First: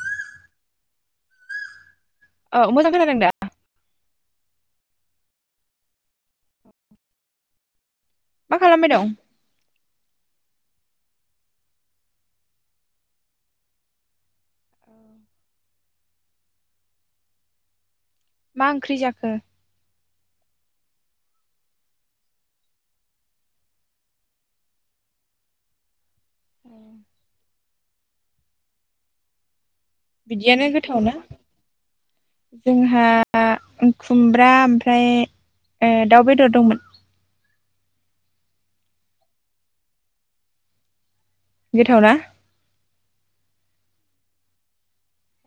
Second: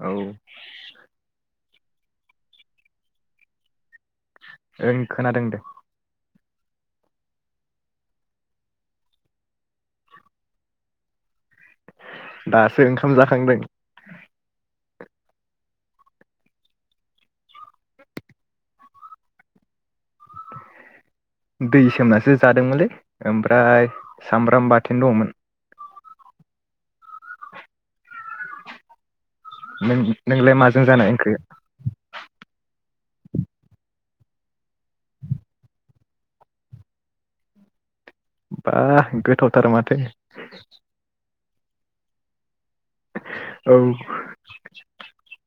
औ अ मोजां खोनादों दा ओं खोनादों दे मा खालामबाय दं दासो ओंखाम जाखांदों मा ओंख्रि जाखो दै सोमनासो जादोंमोनलै ओमफ्राय सामब्राम बाथोन दङमोन [inaudible] नों नोंलाय बिदियानो माजों जानाय गोथावना ओंख्रि जोंहा खुमब्रा ओम फ्राय ओ दाउ बेदर दंमोन बा गोथावथार माथो गोथाव ना औ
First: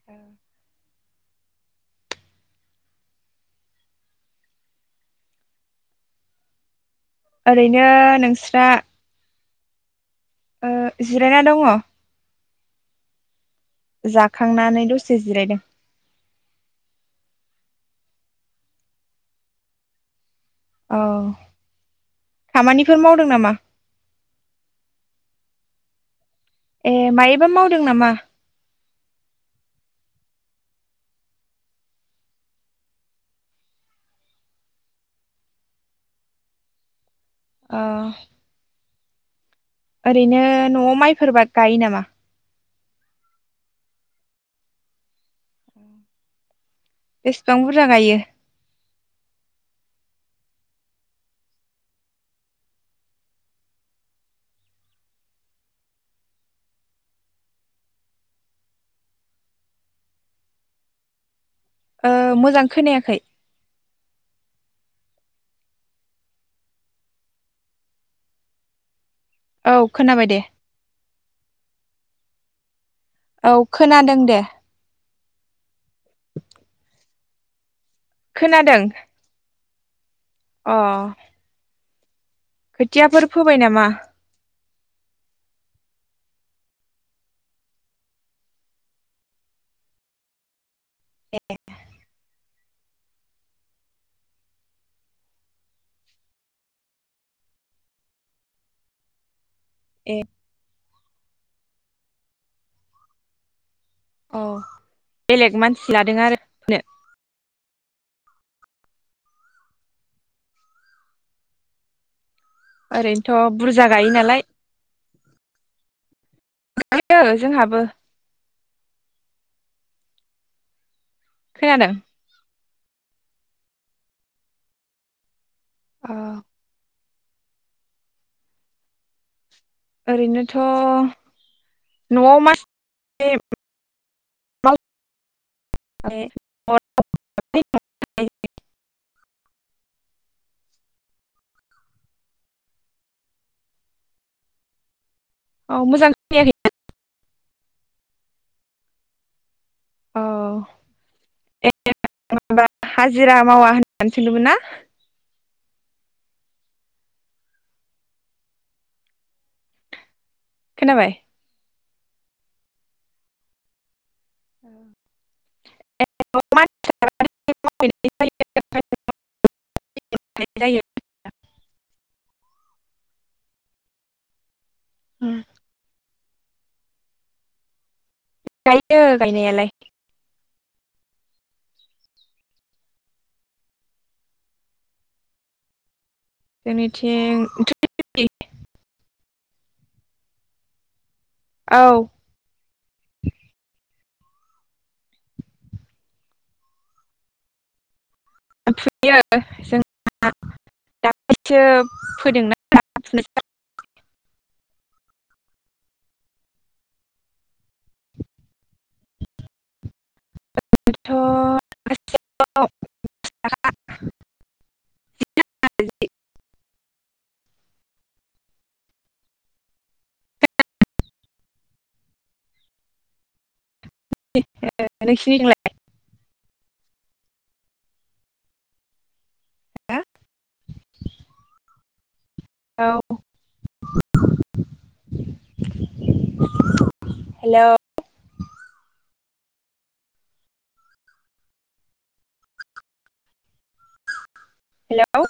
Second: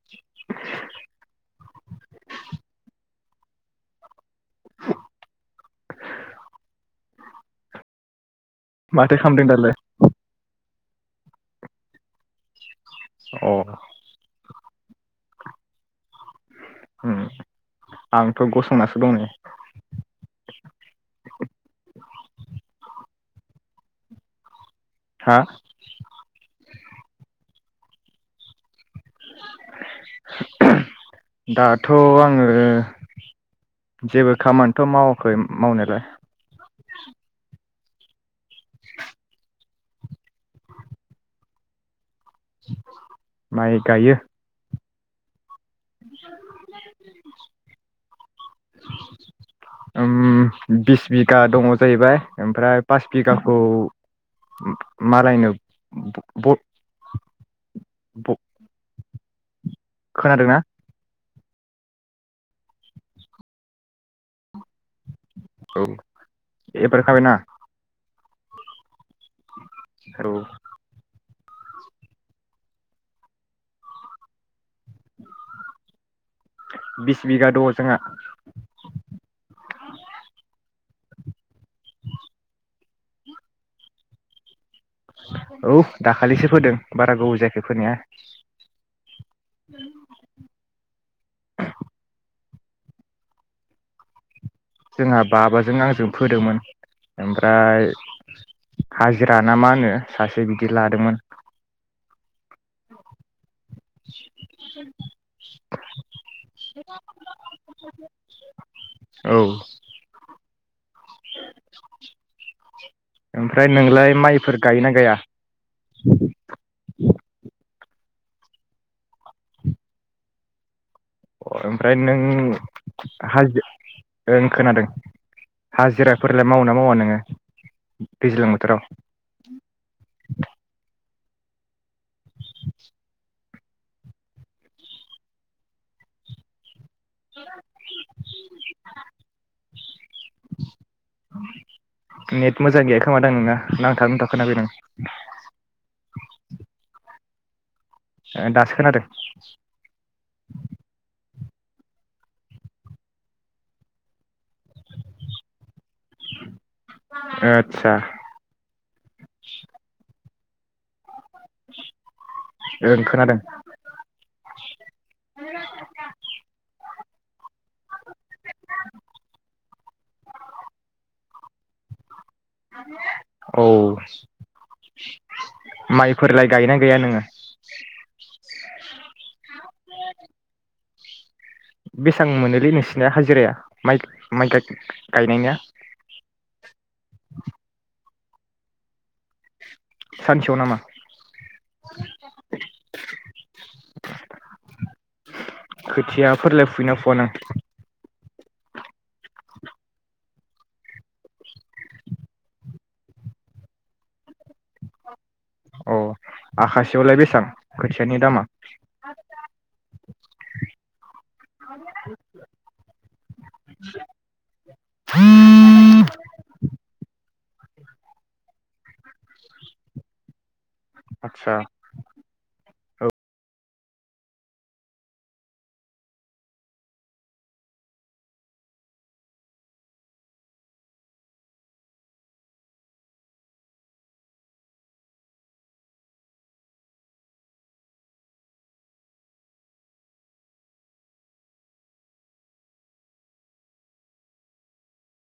औ ओरैनो नोंस्रा माथो खालामामदों दालाय ओ जिरायना दङ अ जाख थांनानै दसे जिरायदों होम आंथ गसंनासो दं नै औ खामानिफोर मावदों नामा हा ए मायोबा मावदों नामा दाथ आङो जेबो खामानिथ मावाखै मावनायलाय ओ [unintelligible] ओरैनो नआव माइफोरबा गायो नामा माइ गायो [unintelligible] बेसेबां बुरजा गायो उम बिस बिगा दङ जाहैबाय ओमफ्राय पास बिगाखौ मालायनो बब- [unintelligible] खोनादोंना ओ मोजां खोनायाखै औ एबार खाबनाा औ खोनाबाय औ दे औ खोनादों दे बिस बिगा द जोंहा खोनादों [unintelligible] अ खोथियाफोर फोबाय नामा औ दाखालिसो फोदों बारा गोबाव जायाखै फोनाया ए जोंहा बाबाजों आंजों फोदोंमोन ओमफ्राय हाजिरा ना मा होनो ए सासे बिदि लादोंमोन औ बेलेग मानसि लादों आरोनो औ ओरैनोथ ओमफ्राय बुरजा गायो नोंलाय नालाय माइफोर गायोना गाया [inaudible] जोंहाबो अ खोनादों ओमफ्राय नों हाजो ओ खोनादों ओ हाजिराफोरलाय मावना मावा नोङो दैज्लां बोथाराव ओरैनोथ' नआव मास [unintelligible] [unintelligible] नेट मोजां गैया खोमा दां नोंना नांथा नुंथा खोनाफैदों। औ मोजां खोनायाखै दासो खोनादों औ [unintelligible] हाजिरा मावा होननानै सोंदोंमोन ना ओतसा खोनाबाय? ओं खोनादों। [unintelligible] औ हुम फोरलाय गायो ना गाया नोंङो? गायो गायनायालाय। बेसां मोनोलै नोंसिनिया हाजिराया माइ गाय माइगाय गायनायनिया? जोंनिथिं [unintelligible] फिपति सानसेयाव नामा? औ खोथिया फोरलाय फुयो ना फुवा नों? [unintelligible] औ आखासेयावलाय बेसेबां खोथियानि दामा? [unintelligible] आतसा [unintelligible] औ हेलौ हेल'